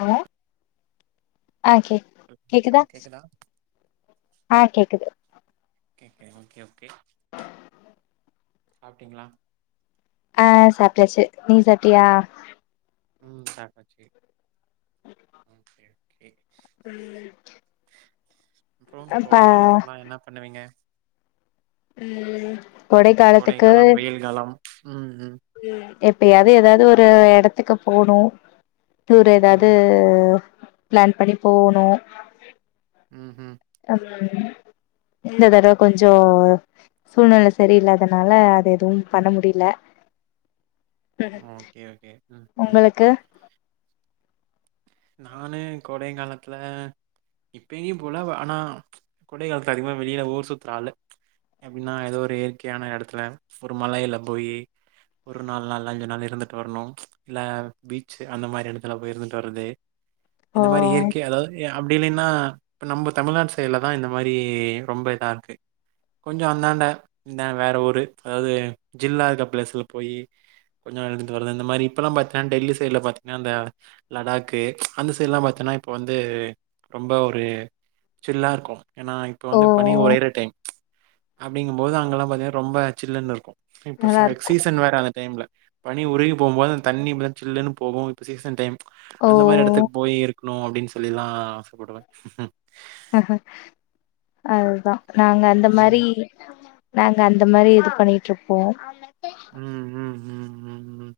Hello ஆ கேக் கேக்குதா ஆ கேக்குது ஓகே ஓகே ஓகே ஓகே சாப்ட்டீங்களா ஆ சாப்ட்டாச்சு நீ சாப்ட்டியா ம் சாப்டாச்சு ஓகே ஓகே ம் அப்றோ கோடை காலத்துக்கெலா என்ன பண்ணுவீங்க ம் கோடை காாலத்துக்கு நலம் ம் ம் ம் எப்பயாவது எதாவது ஒரு எடத்துக்கு போணு டூர் ஏதாவது ம் பிளான் பண்ணி போகணு ம் ம் ம் இந்த தடவ கொஞ்சோ சூழ்நில சரியில்லாதனால அது எதுவு பண்ண முடியல ம் ஓகே ஓகே ம் ம் உங்களுக்கு நானு கோடை காலத்தில இப்பதிக்கு போல ஆனா ச் கோடை காலத்துல அதிகமா வெளியில ஊர் சுத்துற ஆளு ச் எப்டின்னா ஏதோ ஒரு இயற்கையான எடத்துல ஒரு மலையில போயி ஒரு நாளு நாள் அஞ்சு நாள் இருந்துட்டு வரணு ப்ச் இல்ல பீச் அந்த மாரி எடத்துல போய் இருந்து திட்டுவரது ஓ இந்த மாரி இயற்கை அதாவது அப்டி இல்லன்னா இப்ப நம்ம தமிழ்நாட்டு சைட்ல தா இந்த மாரி ரொம்ப இதா இருக்கு கொஞ்சோ அந்தாண்ட இந்த வேற ஊர் அதாவது ஜில்லா இருக்க பிளேஸ்ல போய் கொஞ்சோ அழுந்துட்டு வருது இந்த மாரி இப்பெல்லா பாத்தீங்கன்னா டெல்லி சைடுல பாத்திங்கன்னா அந்த லடாக்கு ச் அந்த சைடலா பாத்தன்னா இப்போ வந்து ரொம்ப ஒரு சில்லா இருக்கு ஏன்னா இப்போ ஓ வந்து பணி ஒரையிற டைம் ச் அப்டிங்குபோது அங்கெல்லா பாத்திங்கனா ரொம்ப சில்லன்னு இருக்கு இப்ப நல்லா இருக்கு சீசன் வேற அந்த டைம்ல பனி உருகி போகுபோது அந்த தண்ணி இப்டி தா சில்லுன்னு போகு இப்ப சீசன் டைம் ச் ஓ அந்த மாரி எடத்துக்கு போய் இருக்குக்கும் நோ அப்டின்னு சொல்லிதா ஆசபடுவே அதுதா நாங்க அந்த ம். மாரி நாங்க அந்த மாரி இது பண்ணிட்டு இருப்போ ம் ம் ம் ம் ம்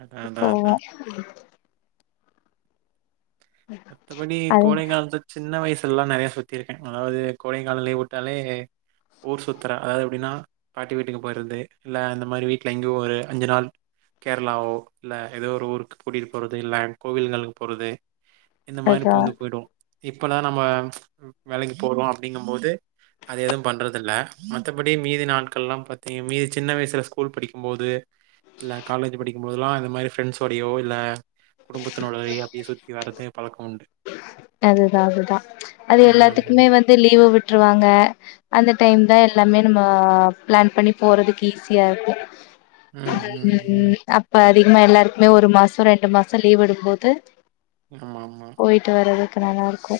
அதான், அதான், போவோ அதான். மத்த படி அது கோடை காலத்து சின்ன வயசுலல்லா நெறையா சுத்திருக்கே அதாவது கோடை கால லிவ் விட்டாலே ஊர் சுத்துர அதாவது எப்டின்னா பாட்டி வீட்டுக்கு போருது இல்ல அந்த மாதிரி வீட்டுல எங்கேயோ ஒரு அஞ்சு நாள் கேரளாவோ இல்ல ஏதோ ஒரு ஊருக்கு கூட்டிட்டு போறது இல்ல கோவில்களுக்கு போறது இந்த மாரி அதா பூந்து போய்டுவோ இப்பதா நம்ம ச் வேலைக்கு போறோ அப்டிங்கு போது அது எதுவு பண்றது இல்ல மத்தபடி மீதி நாட்கள்லா பாத்தீங்க மீதி சின்ன வயசுல ஸ்கூல் படிக்கு போது இல்ல காலேஜ் படிக்கும்போதுலா இந்த மாரி ஃப்ரண்ஸ்யோடையோ இல்ல குடும்பத்தினோடயே அப்டியே சுத்தி வரதே பழக்கோ உண்டு அதுதா அதுதா அது எல்லாத்துக்குமே ம் வந்து லீவு விட்ருவாங்க அந்த டைம் தா எல்லாமே நம்ம பிளான் பண்ணி போறதுக்கு ஈஸியா இருக்கு ம் அப்ப அதிகமா எல்லாருக்குமே ஒரு மாசோ ரெண்டு மாசோ லீவ் விடும்போது ஆம்மாம்மா போயிட்டு வரதுக்கு நல்லா இருக்கு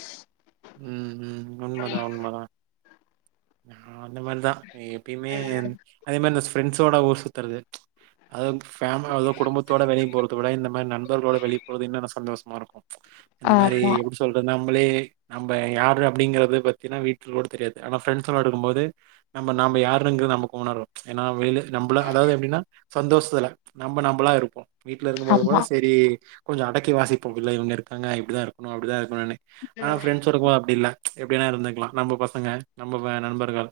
ம் ம் உண்மதா உண்மதா நா அந்த மாரிதா எப்பயுமே அதே மாரி இந்த ஃப்ரெண்ட்ஸோட ஊர் சுத்தறது ச் அது பேமா அதோ குடும்பத்தோட வெளிய போறத விட இந்த மார் நண்பர்களோட வெளிய போறது இன்னு என்ன சந்தோஷமா இருக்கு இந்த மாரி ஆமா எப்படி சொல்ற நம்பளே நம்ம யாரு அப்படிங்கறது பத்தினா வீட்டில கூட தெரியாது அனா ப்ரெண்ட்ஸ் எல்லா இருக்கும்போது நம்ம நாம்ப யாருங்கரது நமக்கு உணரு ஏன்னா வெளியில நம்மள அதாவது எப்படின்னா சந்தோஷத்துல நம்ம நம்மளா இருப்போ வீட்டுல இருக்கும்போது கூட ஆமா சரி கொஞ்சோ அடக்கி வாசிப்போ உள்ள இவங்க இருக்காங்க இப்படிதா இருக்கனு அப்படிதா இருக்கனு நெனை அனா ஃப்ரெண்ஸ் இருக்கு போது அப்டி இல்ல எப்டி வேணா இருந்துக்லா நம்ப பசங்க நம்ம நண்பர்கள்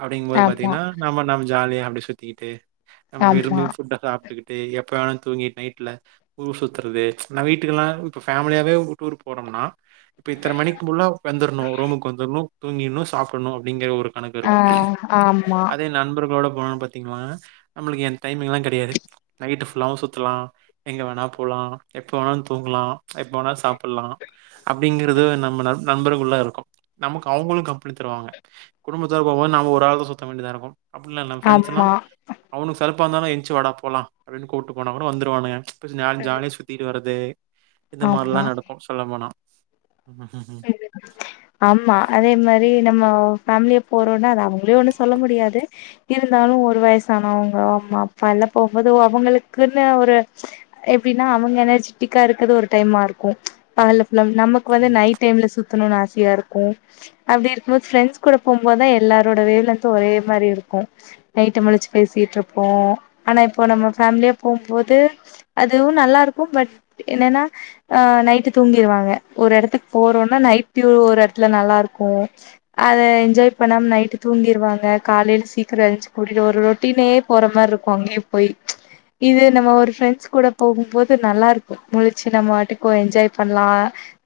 அப்படிங்கும்போது ஆமா பாத்தீன்னா நம்ம நாம் ஜாலியா அப்படி சுத்திகிட்டு நம்ம ஆமா விரும்பும் புட் சாப்பிட்டுக்கிட் டேய் எப்ப வேண்ணாலு தூங்கிட்டு நைட்ல ஊர் சுத்தறது நா வீட்டுக்கெல்லா இப்ப ஃபேமிலியாவே ஒரு டூர் போறம்னா இப்ப இத்தன மணிக்கு குள்ள வந்துர்ணு ரூமமுக்கு வந்துர்னு தூங்கீர்ணு சாப்ட்ருணு அப்படிங்கிற ஒரு கணக்கு ஆ இருக்கு ஆமா அதே நண்பர்களோட போனோ பாத்திங்கலா நம்மளுக்கு என் டைமிங்லா கெடையாது நைட்டு ஃபுல்லாவு சுத் தலா எங்க வேணா போலா எப்ப வேணாலு தூங்கலா எப்ப வேணா சாப்படலா அப்டிங்கறது நம்ம நம் நண்பருளுகுள்ள இருக்கு நமக்கு அவங்களுக்கு பண்ணிதருவாங்க குடும்பத்தோடு போம்போது நாம ஒரு ஆள் தா சுத்த வேண்டியதா இருக்கு அப்படிலல பிரின்ட்ஸ் லா ஆமா அவுனு சலுப்பாந்தாலு என்ச்சு வடா போலா அப்டின்னு கூட்டு போனா கூட வந்துருவானுங்க கொஞ்ச நேர ஜாலியா சுத் தீட்டு வரது இந்த மார்லா ஆமா நடக்கு சொல்ல போனா [inaudible] ஆம்மா அதே மாரி நம்ம ஃபேமிலிய போறோன்னா அத அவங்களே ஒண்ணு சொல்ல முடியாது இருந்தாலு ஒரு வயசானவங்க அம்மா அப்பா எல்லா போபோது அவங்களுக்குன்னு ஒரு எப்டின்னா அவங்க எனர்ஜிட்டிக்கா இருக்கது ஒரு டைமா இருக்கு பகல புல்லா நமக்கு வந்து ம். நைட் டைம்ல சுத்தணுனு ஆசையா இருக்கு அப்டி இருக்கும்போது ஃப்ரெண்ட்ஸ் கூட போம்போது தா எல்லாரோட வேவ் லந்து ஒரே மாரி இருக்கும் நைட்டு முழிச்சு பேசிட்டுருப்பபோ அனா இப்ப நம்ம ஃபேமிலியா போம்போது அதுவு நல்லா இருக்கு பட் என்னன்னா அ நைட்டு தூங்கிருவாங்க ஒரு எடத்துக்கு போறோன்னா நைட்வியூ ஒரு எடத்துல நல்லாருக்கு அத என்ஜாய் பண்ணாம நைட்டு தூங்கிருவாங்க காலைல் சீக்கரோ எளுஞ்சு கூட்டிட்டு ஒரு ரொட்டினே போற மார்ருக்கு அங்கயு போய் இது நம்ம ஒரு ஃப்ரெண்ட்ஸ் கூட போகும்போது நல்லா இருக்கு முழிச்சு நம்ம வாட்டுக்கு ஒரு என்ஜாய் பண்லாம்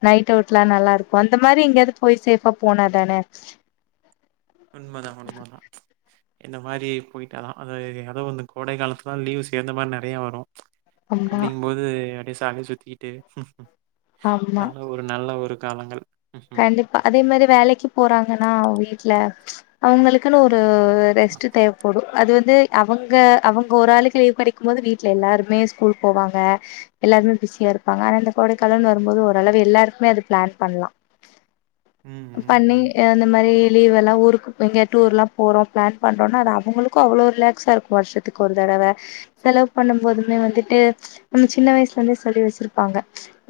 நைட் அவுட்லா நல்லா இருக்கு அந்த மாரி எங்கயாவது போய் சேபா போனாதானே உண்மதா உண்மதா இந்த மாரி போய்ட்டாலா அது எதோ வந்து கோடை காலத்துலா லீவு சேந்த மார் நறையா வரு ஆமா அப்படிங்கு போது அப்டிசாலியா சுத்திக்கிட்டு ஆம்மா அதெல்லாம் ஒரு நல்ல ஒரு காலங்கள் ம்ஹ்ம். கண்டிப்பா அதே மரி வேலைக்கு போறாங்கனா வீட்டுல அவங்களுக்குனு ஒரு ரெஸ்ட் தேவ் போடு அது வந்து அவங்க அவங்க ஒரு ஆளுக்கு லீவ் கடைக்கும் போது வீட்டுல எல்லாருமே ஸ்கூல் போவாங்க எல்லாருமே பிஸியா இருப்பாங்க ஆனா இந்த கோடைக்காலன் வரும் போது ஓரளவு எல்லாருக்குமே அது பிளான் பண்லா ம் ம், பண்ணி ம். அந்த மரி லீவெல்லா ஊருக்கு எங்க டூர்லா போறோ பிளான் பண்றோன்னா அது அவுங்ளுக்கு அவ்ளோ ரிலாக்ஸா இருக்கு வஷ்ஷதுக்கு ஒரு தடவ செலவு பண்ணும் போதுமே வந்துட்டு நம்ம சின்ன வயசுல இருந்தே சொல்லி வச்சிருப்பாங்க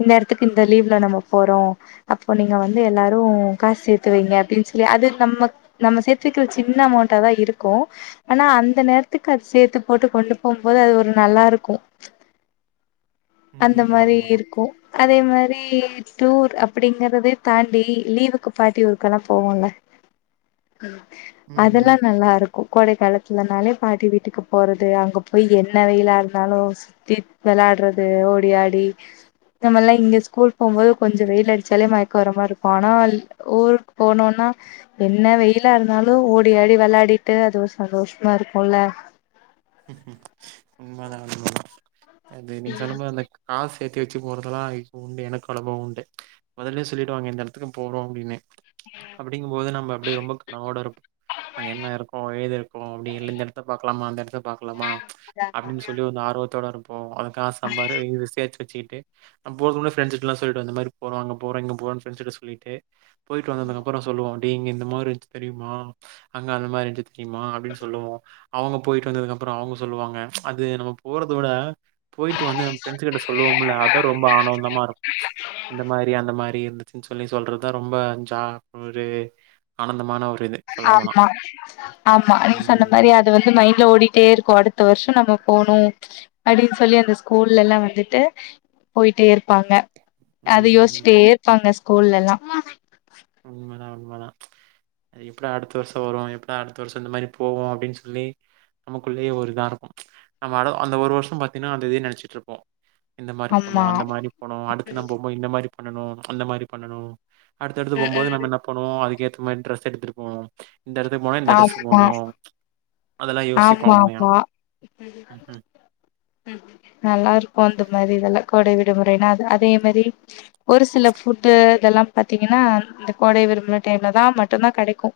இந்த எடத்துக்கு இந்த லீவ்ல நம்ம போறோ அப் இப்போ நீங்க வந்து எல்லாரும் காசு சேத்து வைங்க அப்டின் சொல்லி அது நம்மக் நம்ம சேத்து வக்கற சின்ன அமௌண்டா தா இருக்கும் ஆனா அந்த நேரத்துக்கு அது சேர்த்து போட்டு கொண்டு போம்போது அது ஒரு நல்லா இருக்கும் அந்த உண்மதான், மாரி உண்மதான். இருக்கும் அதே மாரி டூர் அப்டிங்கறதே தாண்டி லீவுக்கு பாட்டி ஊருக்கெல்லா போவோல்ல ம் அதெல்லா ம்ஹ்ம். நல்லா இருக் கோ கோடைக் காலத்துலனாலே பாட்டி வீட்டுக்கு போறது அங்க போய் என்ன வெயிலா இருந்தாலும் சு தித் வெளாறது ஓடி ஆடி நம்மல்லா இங்க ஸ்கூல் போம்போது கொஞ்ச வெயில் அடிச்சாலே மயக்க வரமாரிருக்கும் ஆனால் ஊருக் போனுனா என்ன வெயிலா இருந்தாலு ஓடிஆடி வெளாடிட்டு அது சந்தோஷ்மா இருக்குல்ல ம்ம் உண்மதா உண்மதா அது நீங்க சொன்னமரி அந்தக் காஸ் சேத்தி வச்சு போறதெலா உண்டு எனக் அனுபவம் உண்டு முதல்லே சொல்லிடுவாங்க இந்த எடத்துக்கு போனு அப்டின்னு அப்டிங்குபோது நம்ம அப்டியே ரொம்ப கனவோட இருப்போம் அங்க என்ன இருக்கு ஏதுருக்கு ஓ அப்டி இல்ல இந்த எடத்த பாக்லாமா அந்த எடத்த பாக்லாமா அப்டின் சொல்லி வந்து ஆர்வத்தோட இருப்போ அத காஸ் சம்பாரு இது சேத் வச்சுகிட்டு நா போகும்ல ஃபிரண்ட்ஸ்கிட்லா சொல்டுவ இந்த மரி போறோ அங்க போறோ இங்க போறோனு ஃபிரண்ட்ஸ் கிட்ட சொல்லிட்டு போயிட்டு வந்ததுங்கப்புறம் சொல்லுவோ இங்க இந்த மாரி இருஞ்சி தெரியுமா அங்க அந்த மாரி இருஞ்சி தெரியுமா அப்டின்னு சொல்லுவோ அவுங்க போயிட்டு வந்ததுக் அப் அப்புறம் அவுங்க சொல்லுவாங்க ம்ச் அது நம்ம போறதவுட போயிட்டு வந்து நம்ம ரெண்ட்ஸ் கிட்ட சொல்லுவோம்ல அதா ரொம்ப ஆனந்தமா இருக்கும் இந்த மாரி அந்த மாரி இருந் ச்சு சொல்லி சொல்றதுதா ரொம்ப ஜா ஒரு ஆனந்தமான ஒரு இது சொல்ல போனா ஆமா ஆமா நீங்க சொன்ன மரி ம். அது அது வந்து மைண்ட்ல ஓடிட்டே இருக்கும் அடுத்த வர்ஷம் நம்ம போணு அடின் சொல்லி அந்த ஸ்கூல்ல எல்லா வந்துட்டு போயிட்டே இருப்பாங்க அத ம். யோஸ்ட்டே இருப்பாங்க ஸ்கூல்லலா உண்மதா உண்மதா அது எப்டா அடுத்த வர்சோ வரும் எப்டா அடுத்த வர்சோ இந்த மரி போவோ அப்டின் சொல்லி நமக்குள்ளே ஒரு இதா இருக்கும் நம்ம அ அந்த ஒரு வர்ஷம் பாத்தீனா அந்த இதே நினைச்சிட் இருப்போம் இந்த மாரி ஆமா போனுஅந்த மாரி போனு அடுத் நம்ம இந்த மாரி பண்ணனு அந்த மாரி பண்ணனு அடுத் எடுத்து போம்போது நம்ம என்ன பண்ணுவோ அதுக்கேத்த மரி ட்ரெஸ் எடுத்துட் போவோ இந்த எடத்துக்கு போனா இந்த ட்ரெஸ் ஆமா போட்ணு அதெல்லா யோசிப்போ ஆமா உண்மையா ஆமா ம் ம் ம் நல்லா இருக்கு அந்த மரி இதெல்லா கோடை விடுமுறைனா அதே மரி ஒரு சில ஃபுட்டு இதெல்லா பாத்தீங்கனா இந்த கோடை விடுமுறை டைம்ல தா மட்டுந்தா கெடைக்கு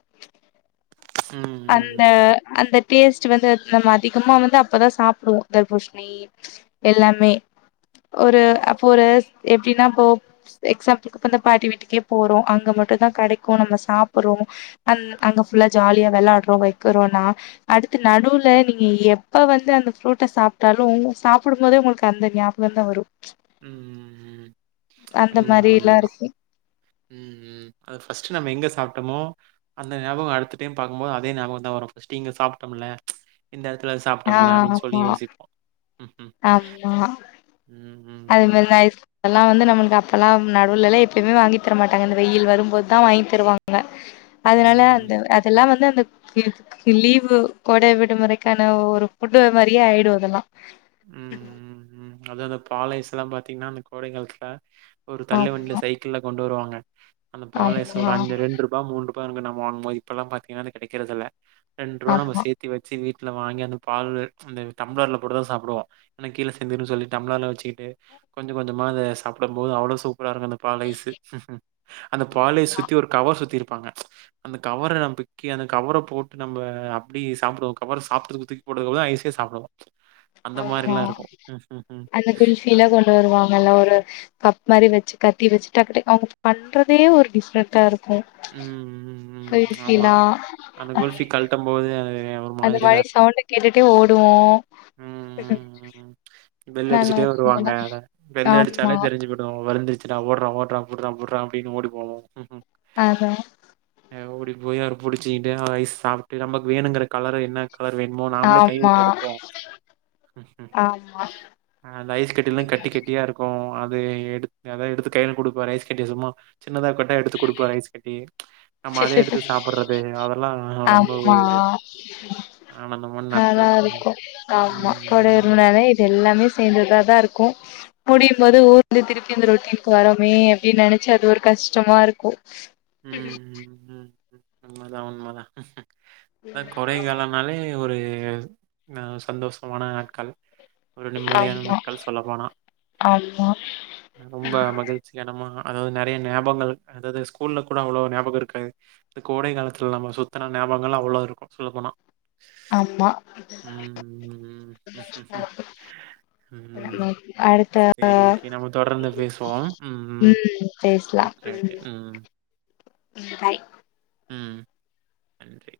ம், அந்த ம், ம். அந்த டேஸ்ட் வந்து நம்ம அதிகமா வந்து அப்பதா சாப்டுவோ தர்பூஷி னி எல்லாமே ஒரு ம், அப்போ ஒரு எப்படின்னா இப்போ எக்ஸாம்பிளுக்கு இப்ப அந்த பாட்டி வீட்டுக்கே போறோம் அங்க மட்டுந்தா கெடைக்கும் நம்ம சாப்டுறோமோ அங் அங்க ஃபுல்லா ஜாலியா விளாடுறோம் வைக்குறோனா அடுத்து நடுவுல நீங்க எப்ப வந்து அந்த ஃப்ரூட்ட சாப் ட்டாலு சாப்டும்போதே உங்களுக்கு அந்த ஞாபகம் தா வரும் ம் ம் ம் அந்த உண்மதா மாரில்லா உண்மதா இருக்கு ம் ம் அது ஃபர்ஸ்ட் நம்ம எங்க சாப்டமோ அந்த ஞாபகம் அடுத்த டைம் பாக்கும்போது அதே ஞாபகந்தா வரும் ஃபர்ஸ்ட்டு இங்க சாப்ட்டோம்ல இந்த எடத்துல சாப்டோம்ல்ல அப்படின்னு சொல்லி யோசிப்போம் ம் ம் அம்மா ம் அது மாரி ம், ம். லைஃப் அதெல்லா வந்து நம்மளுக்கு அப்பெல்லா நடுவுலல்லா எப்பயுமே வாங்கி தரமாட்டாங்க இந்த வெயில் வரும்போது தா வாங்கி தருவாங்க அதனால ம், அந்த அதெல்லா வந்து அந்த லீவு கோடை விடுமுறைக்கான ஒரு ஃபுட்டு மாரியே ஆயிடு அதெல்லாம் ம் ம் ம் அது அந்த பாலைஸ் எல்லாம் பாத்தீங்கன்னா அந்த கோடை காலத்துல ஒரு தள்ளு வண்டியில ஆமா சைக்கிள்ல கொண்டு வருவாங்க அந்த பாலைஸு ஆமா ஒரு அஞ்சு ரெண்டு ரூபா மூன்று பாருங்க நம்ம வாங்குவோம் இப்பல்லாம் பாத்தீங்கன்னா அது கிடைக்கிறது இல்ல ரெண்டு ரூபா நம்ம ஆமா சேத் த்து வச்சு வீட்டுல வாங்கி அந்த பால் அந்த டம்ளர்ல போட்டுதான் சாப்டுவோம் இல்ல கீழ சிந் திரும் சொல்லி டம்ளர்லாம் வச்சிட்டு கொஞ்சோ கொஞ்சமா அத சாப்பிடும் போது அவ்ளோ சூ ப்பரா இருக்கும் அந்த பாலைஸ்ஸு அந்த பாலைஸ் சுத்தி ஒரு கவர் சுத்தி இருப்பாங்க அந்த கவர பிக்கி அந்த கவர போட்டு நம்ம அப்படி சாப்டுவோம் கவர சாப்டது [unintelligible] ஐசை சாப்பிடனும் அந்த மாரிலாம் இருக்கும் ம்ம் உம் மிக்சியில கொண்டு வருவாங்கல்ல ஒரு கப் மாரி வச்சு கத்தி வச்சுட் டக்டக் அவுங்க பண்றதே ஒரு டிஃப்ரெண்ட்டா இருக்கும் ம். ம், ம். ஆமா. பென்சிலா அந்த [unintelligible] அந்த மாரி இருக்கும். சவுண்ட் கேட்டுட்டே ஓடுவோம் ம் ம் ம் பெல் நல்லா அடிச்சுட்டே இருக்கு வருவாங்க அதெல்லா பெல் ஆமா அடிச்சாலே தெரிஞ்சு போயிடும் வந்துச்சுடா ஓட்றா ஓட்றா புட்றா புட்றா அப்படின்னு ஓடி போவோம் அதா ஓடி போய் அவர பிடிச்சிக்கிட்டு ஐஸ் சாப்ட்டு நமக்கு வேணுங்கிற கலர என்ன கலர் வேணுமோ நாமளே கை ஆமா விட்டு எடுப்போம் ம் ம் ஆமா ஆ அந்த ஐஸ் கட்டிலா கட்டி கட்டியா இருக்கு அது எடுத் அதல்லா எடுத்து கையில குடுப்பாரு ஐஸ் கட்டிய சும்மா சின்னதா கேட்டா எடுத்து குடுப்பாரு ஐஸ் கட்டி நம்ம அத எடுத்து சாப்ட்றது அதெல்லாம் ரொம்ப ஆமா ஒரு ஆனந்தமான நல்லா நாட்கள் ம் இருக்கு ஆமா ம் கோடை விடுமுறைனாலே இது எல்லாமே சேந்ததா தா இருக்கும் முடியும்போது ஊருலிருந்து திருப்பி இந்த ரொட்டனுக்கு வரோமே அப்படின்னு நெனைச்சு அது ஒரு கஷ்டமா இருக்கு உம் உம் உம் உம் உண்மதா உண்மதா அ கோடைக்காலம் னாலே ஒரு சந்தோஷமான நாட்கள் ஒரு நிம்மதியான ஆமா நாட்கள் சொல்ல போனா ஆமா ரொம்ப மகிழ்ச்சிகரமா அதாவது நறைய நயாபங்கள் அதாவது ஸ்கூல்ல கூட அவ்ளவு ஞாபகம் இருக்காது கோடை காலத்துல நம்ம சுத்தின ஞாபங்கள்லாம் அவ்ளோ இருக்கும் சொல்ல போனா ஆமா ம் ம்‌ ம் நம்ம ம் அடுத்த செரி ஓகே நம்ம தொடர்ந்து பேசுவோம் ம் ம் ஓகே ஓகே ம் பாய் ம் நன்றி